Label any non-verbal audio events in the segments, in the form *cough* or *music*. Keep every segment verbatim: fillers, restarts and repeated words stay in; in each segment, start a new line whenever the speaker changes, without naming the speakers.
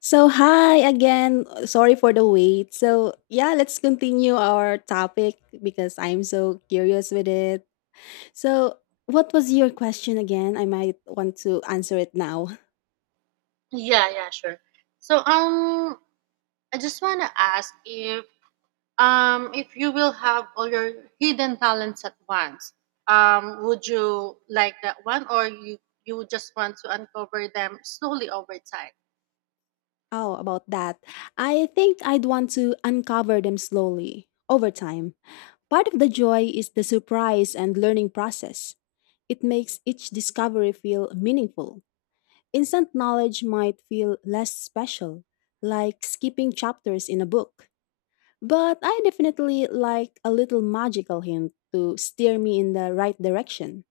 So, hi again. Sorry for the wait. So, yeah, let's continue our topic because I'm so curious with it. So, what was your question again? I might want to answer it now. *laughs* Oh, about that. I think I'd want to uncover them slowly over time. Part of the joy is the surprise and learning process. It makes each discovery feel meaningful. Instant knowledge might feel less special, like skipping chapters in a book. But I definitely like a little magical hint to steer me in the right direction.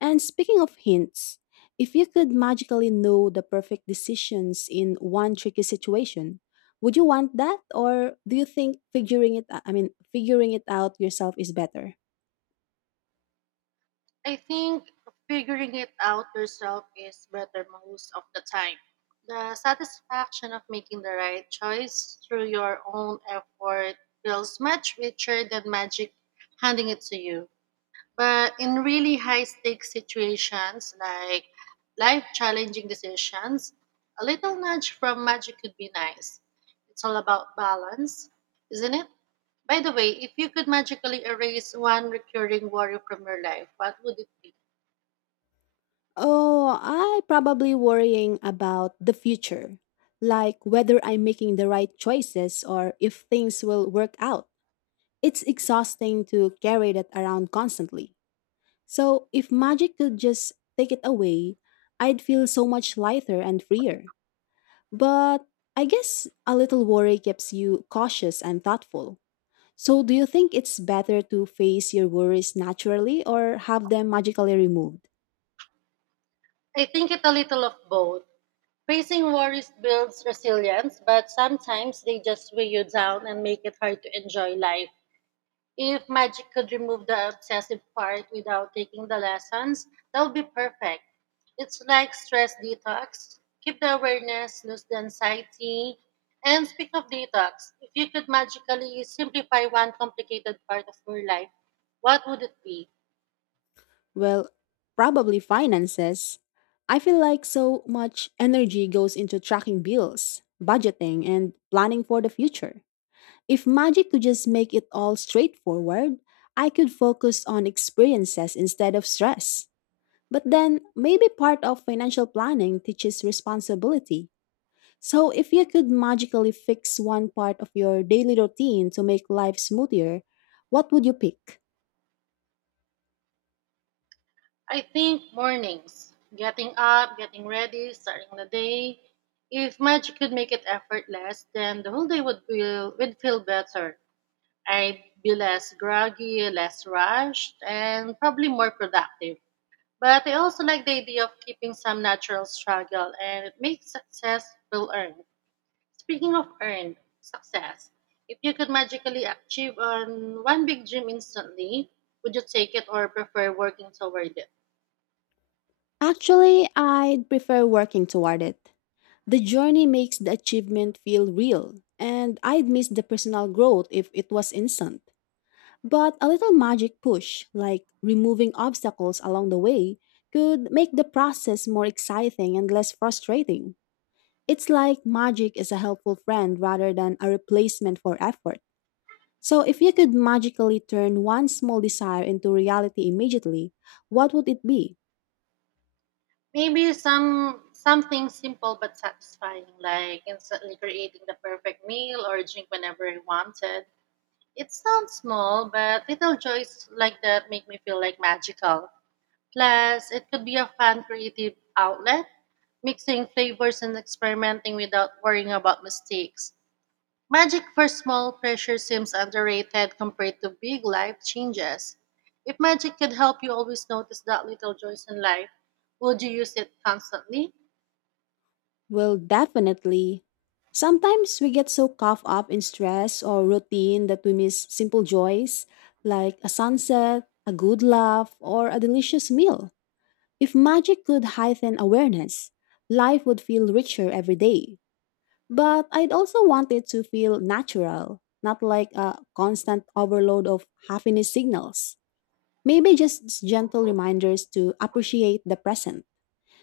And speaking of hints, if you could magically know the perfect decisions in one tricky situation, would you want that, or do you think figuring it I mean figuring it out yourself is better? Oh, I probably worrying about the future, like whether I'm making the right choices or if things will work out. It's exhausting to carry that around constantly. So if magic could just take it away, I'd feel so much lighter and freer. But I guess a little worry keeps you cautious and thoughtful. So do you think it's better to face your worries naturally or have them magically removed? Well, probably finances. I feel like so much energy goes into tracking bills, budgeting, and planning for the future. If magic could just make it all straightforward, I could focus on experiences instead of stress. But then, maybe part of financial planning teaches responsibility. So, if you could magically fix one part of your daily routine to make life smoother, what would you pick? Actually, I'd prefer working toward it. The journey makes the achievement feel real, and I'd miss the personal growth if it was instant. But a little magic push, like removing obstacles along the way, could make the process more exciting and less frustrating. It's like magic is a helpful friend rather than a replacement for effort. So, if you could magically turn one small desire into reality immediately, what would it be? Well, definitely. Sometimes we get so caught up in stress or routine that we miss simple joys like a sunset, a good laugh, or a delicious meal. If magic could heighten awareness, life would feel richer every day. But I'd also want it to feel natural, not like a constant overload of happiness signals. Maybe just gentle reminders to appreciate the present.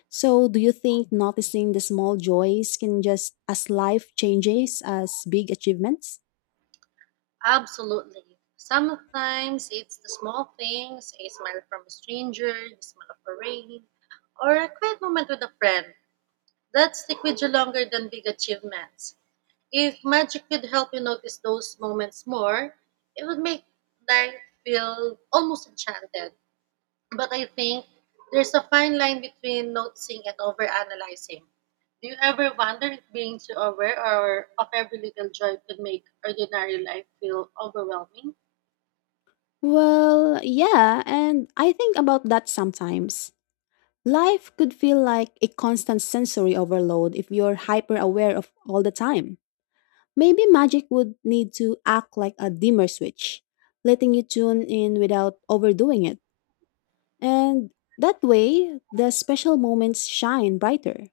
So, do you think noticing the small joys can just as life changes as big achievements? Well, yeah, and I think about that sometimes. Life could feel like a constant sensory overload if you're hyper aware of all the time. Maybe magic would need to act like a dimmer switch, letting you tune in without overdoing it. And that way, the special moments shine brighter.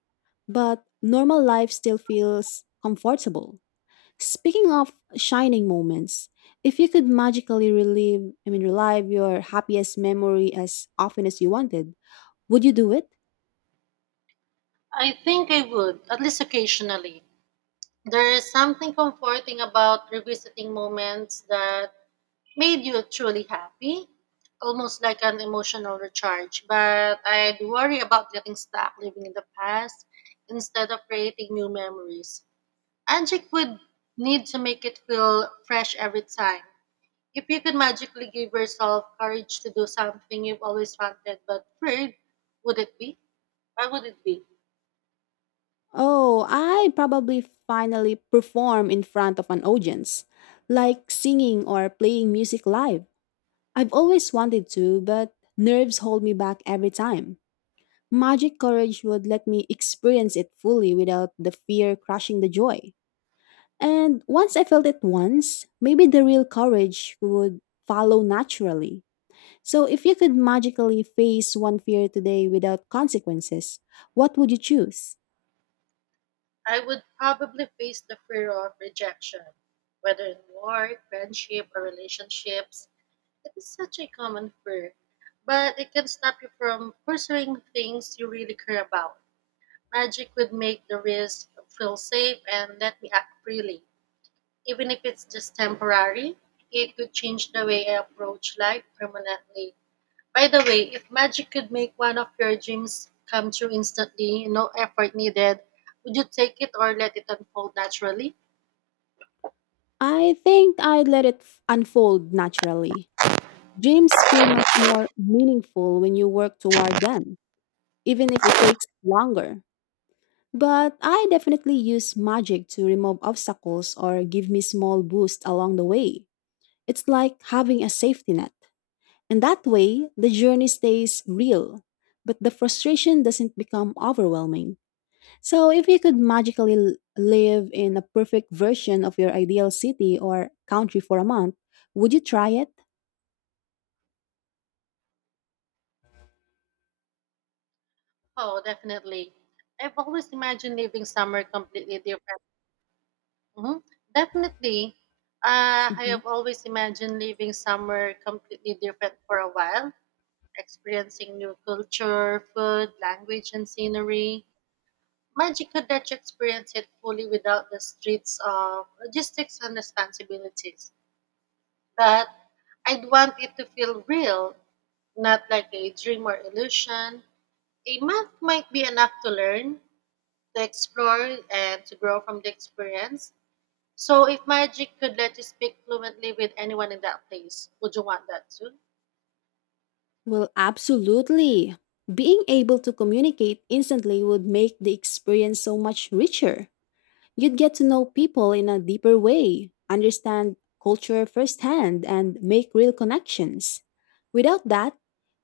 But normal life still feels comfortable. Speaking of shining moments, if you could magically relive, I mean, relive your happiest memory as often as you wanted, would you do it? Oh, I probably finally perform in front of an audience, like singing or playing music live. I've always wanted to, but nerves hold me back every time. Magic Courage would let me experience it fully without the fear crushing the joy. And once I felt it once, maybe the real courage would follow naturally. So, if you could magically face one fear today without consequences, what would you choose? I think I let it f- unfold naturally. Dreams feel much more meaningful when you work toward them, even if it takes longer. But I definitely use magic to remove obstacles or give me small boosts along the way. It's like having a safety net. And that way, the journey stays real, but the frustration doesn't become overwhelming. So, if you could magically l- live in a perfect version of your ideal city or country for a month, would you try it? Mhm. Well, absolutely. Being able to communicate instantly would make the experience so much richer. You'd get to know people in a deeper way, understand culture firsthand, and make real connections. Without that,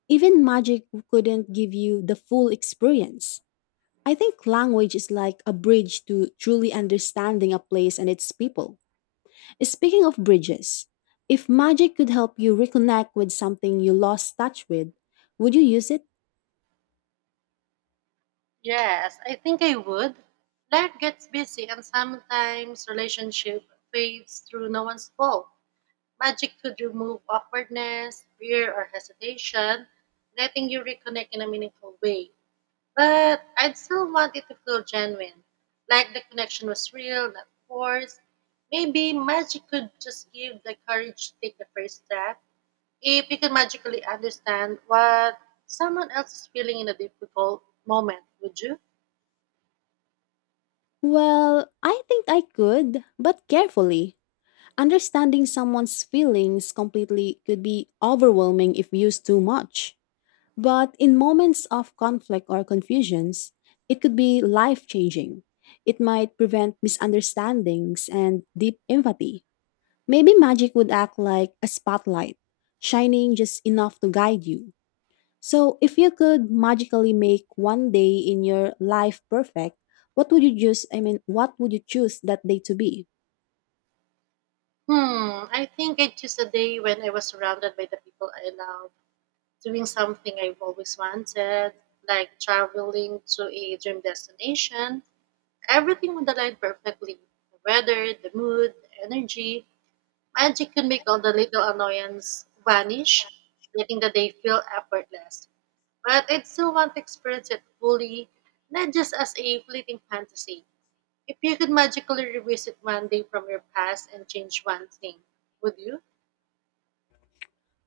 even magic couldn't give you the full experience. I think language is like a bridge to truly understanding a place and its people. Speaking of bridges, if magic could help you reconnect with something you lost touch with, would you use it? Well, I think I could, but carefully. Understanding someone's feelings completely could be overwhelming if used too much. But in moments of conflict or confusions, it could be life changing. It might prevent misunderstandings and deep empathy. Maybe magic would act like a spotlight, shining just enough to guide you. So, if you could magically make one day in your life perfect, what would you choose? I mean, what would you choose that day to be?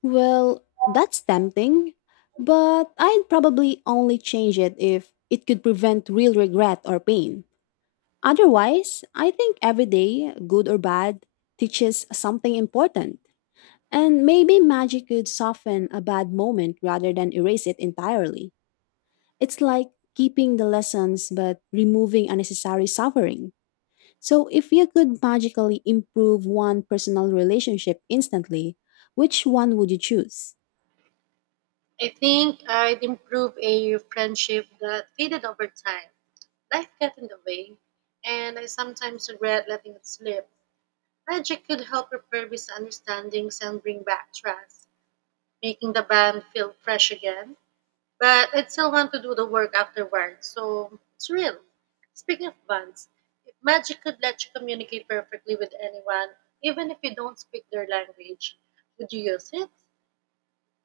Well, that's tempting, but I'd probably only change it if it could prevent real regret or pain. Otherwise, I think every day, good or bad, teaches something important. And maybe magic could soften a bad moment rather than erase it entirely. It's like keeping the lessons but removing unnecessary suffering. So, if you could magically improve one personal relationship instantly, which one would you choose?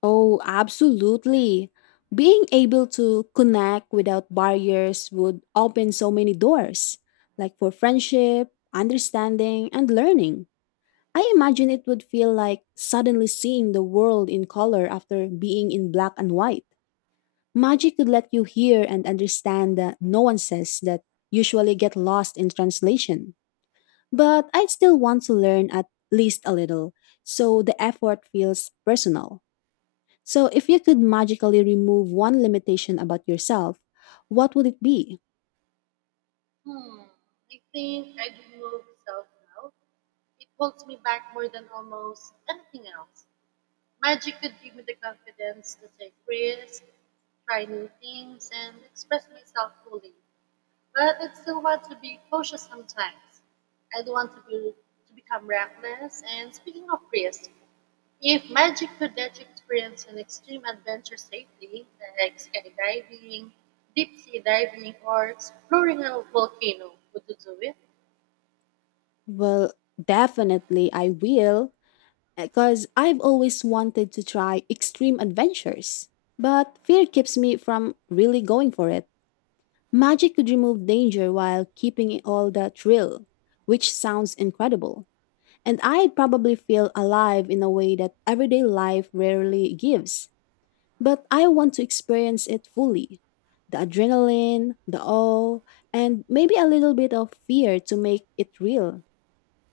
Oh, absolutely. Being able to connect without barriers would open so many doors, like for friendship, understanding, and learning. I imagine it would feel like suddenly seeing the world in color after being in black and white. Magic could let you hear and understand the nuances that usually get lost in translation. But I'd still want to learn at least a little, so the effort feels personal. So, if you could magically remove one limitation about yourself, what would it be? Well, definitely I will. Because I've always wanted to try extreme adventures. But fear keeps me from really going for it. Magic could remove danger while keeping it all the thrill, which sounds incredible. And I'd probably feel alive in a way that everyday life rarely gives. But I want to experience it fully. The adrenaline, the awe, and maybe a little bit of fear to make it real.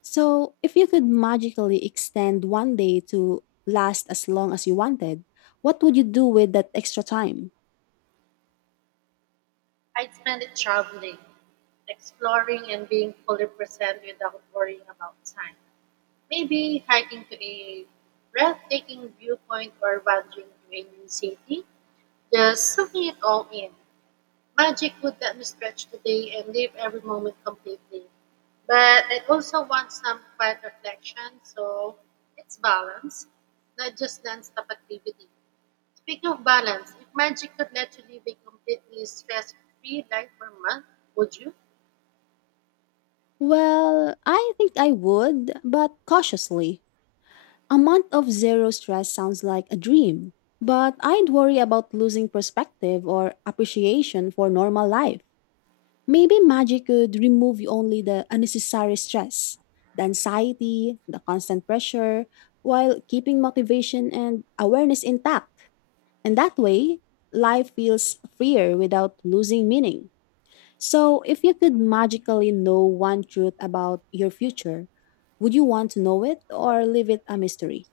So, if you could magically extend one day to last as long as you wanted, what would you do with that extra time? Well, I think I would, but cautiously. A month of zero stress sounds like a dream, but I'd worry about losing perspective or appreciation for normal life. Maybe magic could remove only the unnecessary stress, the anxiety, the constant pressure, while keeping motivation and awareness intact. And that way, life feels freer without losing meaning. So, if you could magically know one truth about your future, would you want to know it or leave it a mystery?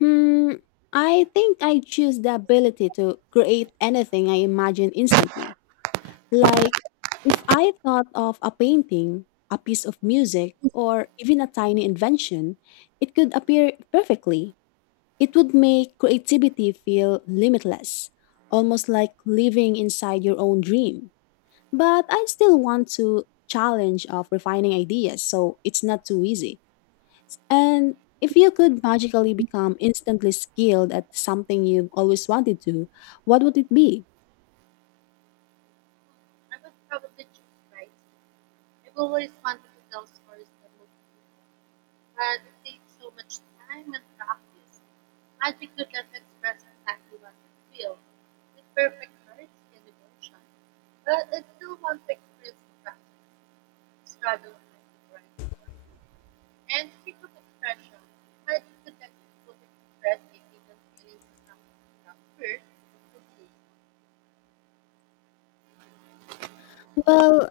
Hmm, I think I choose the ability to create anything I imagine instantly. Like, if I thought of a painting, a piece of music, or even a tiny invention, it could appear perfectly. It would make creativity feel limitless, almost like living inside your own dream. But I still want to challenge of refining ideas, so it's not too easy. And if you could magically become instantly skilled at something you've always wanted to, what would it be? Well,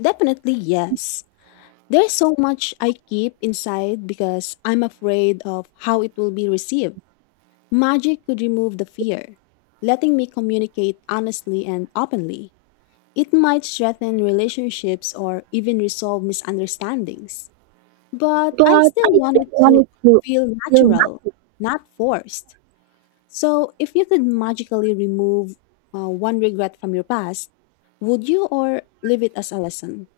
definitely yes. There's so much I keep inside because I'm afraid of how it will be received. Magic could remove the fear, letting me communicate honestly and openly. It might strengthen relationships or even resolve misunderstandings. But
But
I still
I
want
still
it to
wanted to feel
feel natural,
nothing.
not forced. So, if you could magically remove uh, one regret from your past, would you or leave it as a lesson?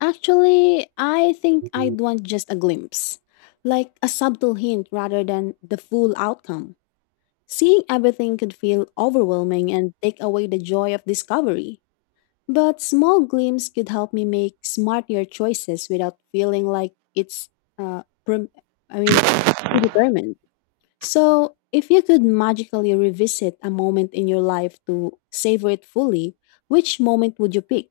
Actually, I think I'd want just a glimpse, like a subtle hint rather than the full outcome. Seeing everything could feel overwhelming and take away the joy of discovery. But small glimpses could help me make smarter choices without feeling like it's, uh, pre- I mean, predetermined. So, if you could magically revisit a moment in your life to savor it fully, which moment would you pick?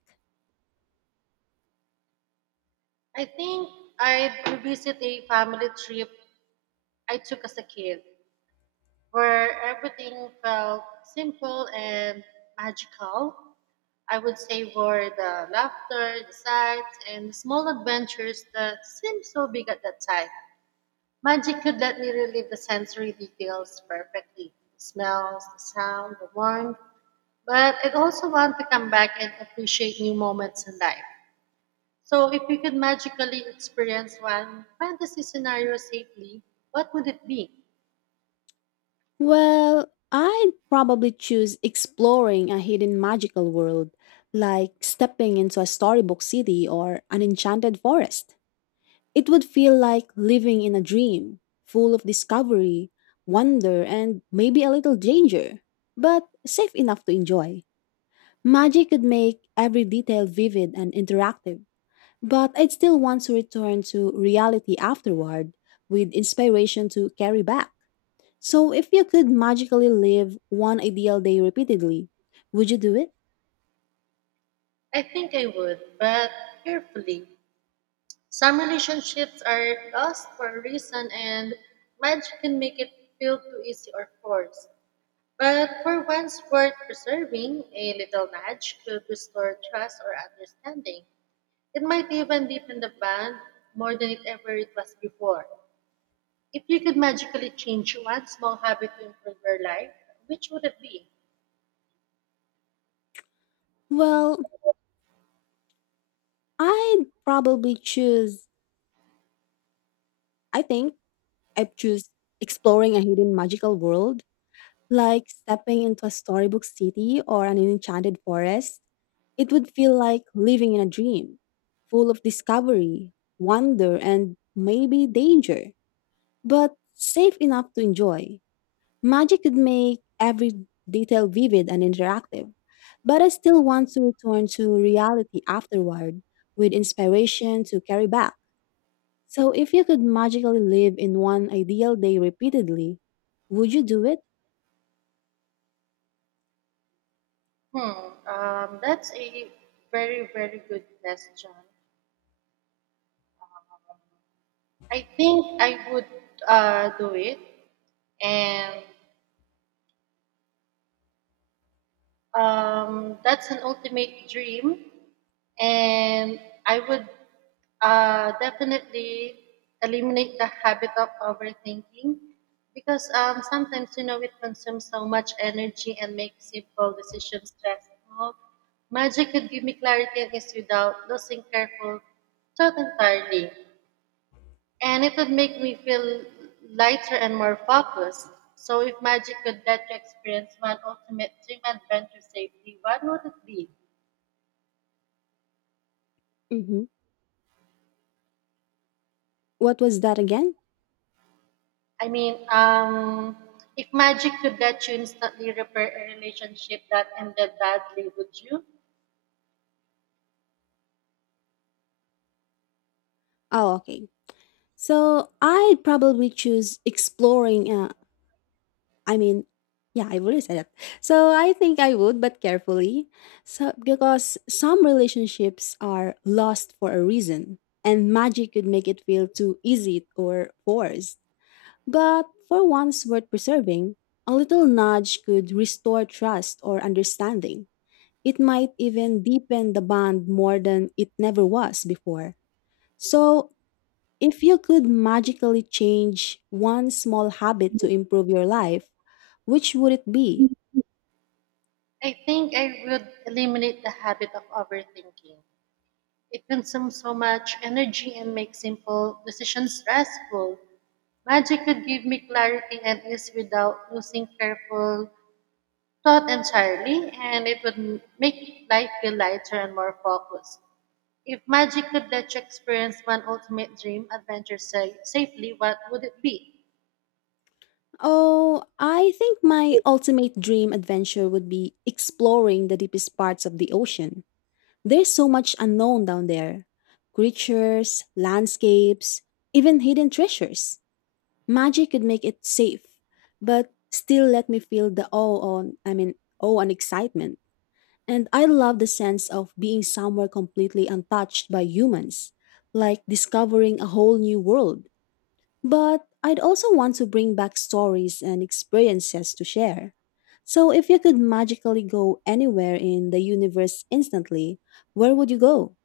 Well, I'd probably choose exploring a hidden magical world, like stepping into a storybook city or an enchanted forest. It would feel like living in a dream, full of discovery, wonder, and maybe a little danger, but safe enough to enjoy. Magic could make every detail vivid and interactive, but I'd still want to return to reality afterward with inspiration to carry back. So, if you could magically live one ideal day repeatedly, would you do it? Well, I'd probably choose, I think I'd choose exploring a hidden magical world. Like stepping into a storybook city or an enchanted forest, it would feel like living in a dream, full of discovery, wonder, and maybe danger, but safe enough to enjoy. Magic could make every detail vivid and interactive, but I still want to return to reality afterward with inspiration to carry back. So, if you could magically live in one ideal day repeatedly, would you do it? hmm What was that again? Oh, okay. So I'd probably choose exploring. Uh, I mean, yeah, I already said that. So I think I would, but carefully. So because some relationships are lost for a reason, and magic could make it feel too easy or forced. But for ones worth preserving, a little nudge could restore trust or understanding. It might even deepen the bond more than it never was before. So if you could magically change one small habit to improve your life, which would it be? Oh, I think my ultimate dream adventure would be exploring the deepest parts of the ocean. There's so much unknown down there, creatures, landscapes, even hidden treasures. Magic could make it safe, but still let me feel the awe on, I mean, awe and excitement. And I love the sense of being somewhere completely untouched by humans, like discovering a whole new world. But I'd also want to bring back stories and experiences to share. So, if you could magically go anywhere in the universe instantly, where would you go?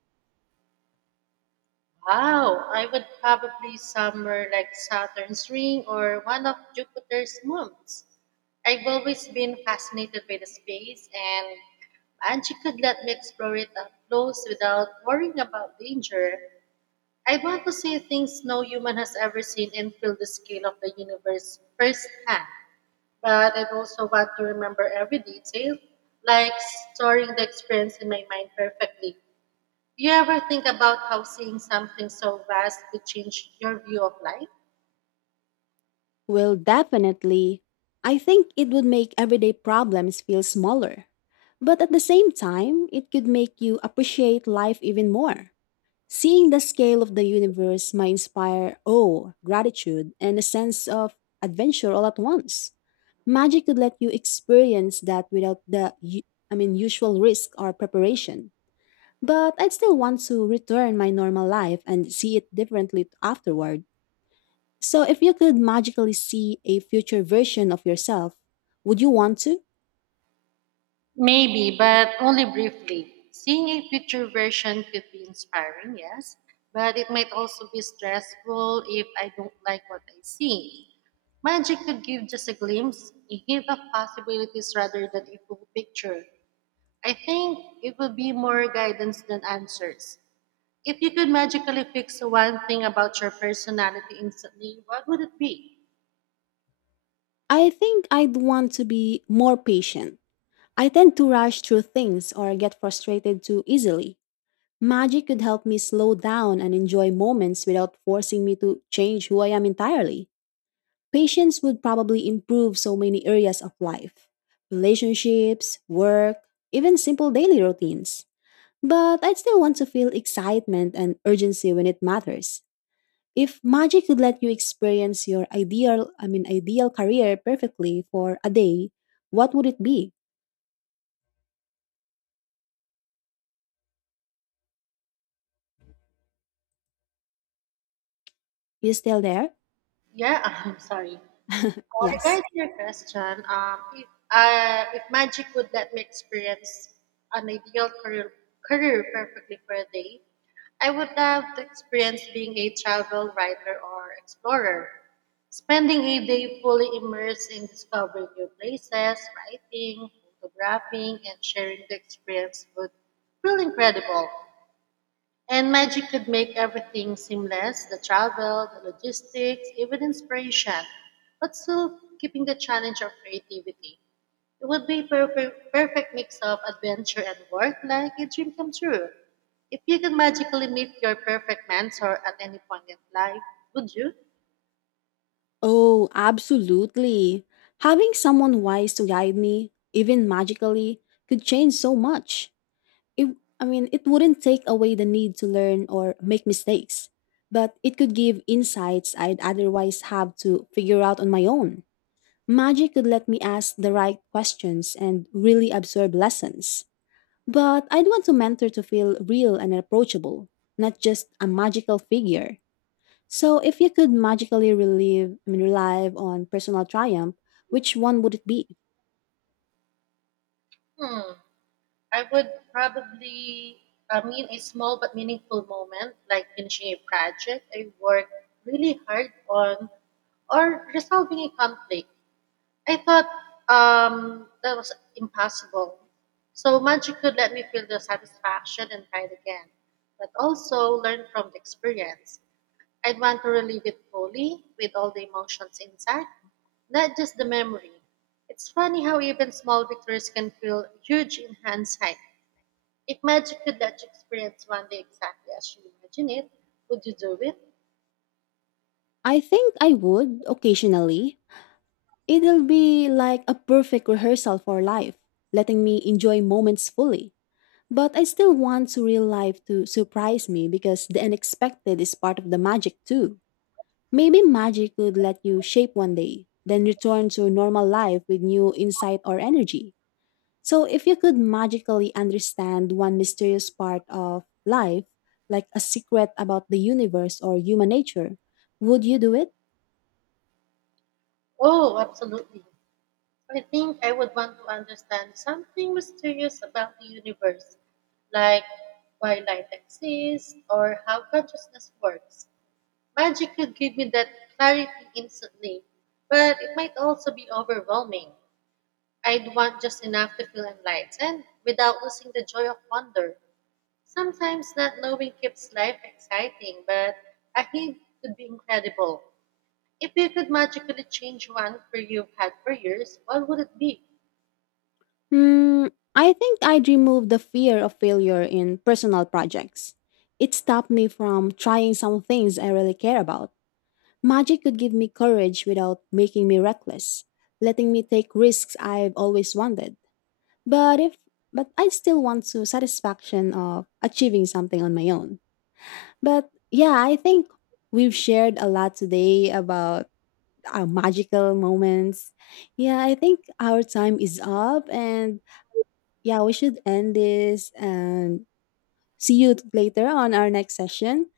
Well, definitely. I think it would make everyday problems feel smaller. But at the same time, it could make you appreciate life even more. Seeing the scale of the universe might inspire awe, gratitude, and a sense of adventure all at once. Magic could let you experience that without the u- I mean usual risk or preparation. But I'd still want to return my normal life and see it differently afterward. So if you could magically see a future version of yourself, would you want to? I think I'd want to be more patient. I tend to rush through things or get frustrated too easily. Magic could help me slow down and enjoy moments without forcing me to change who I am entirely. Patience would probably improve so many areas of life, relationships, work, even simple daily routines. But I'd still want to feel excitement and urgency when it matters. If magic could let you experience your ideal, I mean ideal career perfectly for a day, what would it be? You still there? Yes. Oh, absolutely. Having someone wise to guide me, even magically, could change so much. It, I mean, it wouldn't take away the need to learn or make mistakes, but it could give insights I'd otherwise have to figure out on my own. Magic could let me ask the right questions and really absorb lessons. But I'd want a mentor to feel real and approachable, not just a magical figure. So, if you could magically relive, I mean, relive on personal triumph, which one would it be? I think I would occasionally. It'll be like a perfect rehearsal for life, letting me enjoy moments fully. But I still want surreal life to surprise me because the unexpected is part of the magic too. Maybe magic could let you shape one day, then return to normal life with new insight or energy. So, if you could magically understand one mysterious part of life, like a secret about the universe or human nature, would you do it? Hmm, I think I'd remove the fear of failure in personal projects. It stopped me from trying some things I really care about. Magic could give me courage without making me reckless, letting me take risks I've always wanted. But if but I still want to satisfaction of achieving something on my own. But yeah, I think we've shared a lot today about our magical moments. Yeah, I think our time is up and yeah, we should end this and see you later on our next session.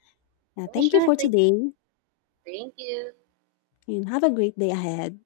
Yeah, thank you for today and have a great day ahead.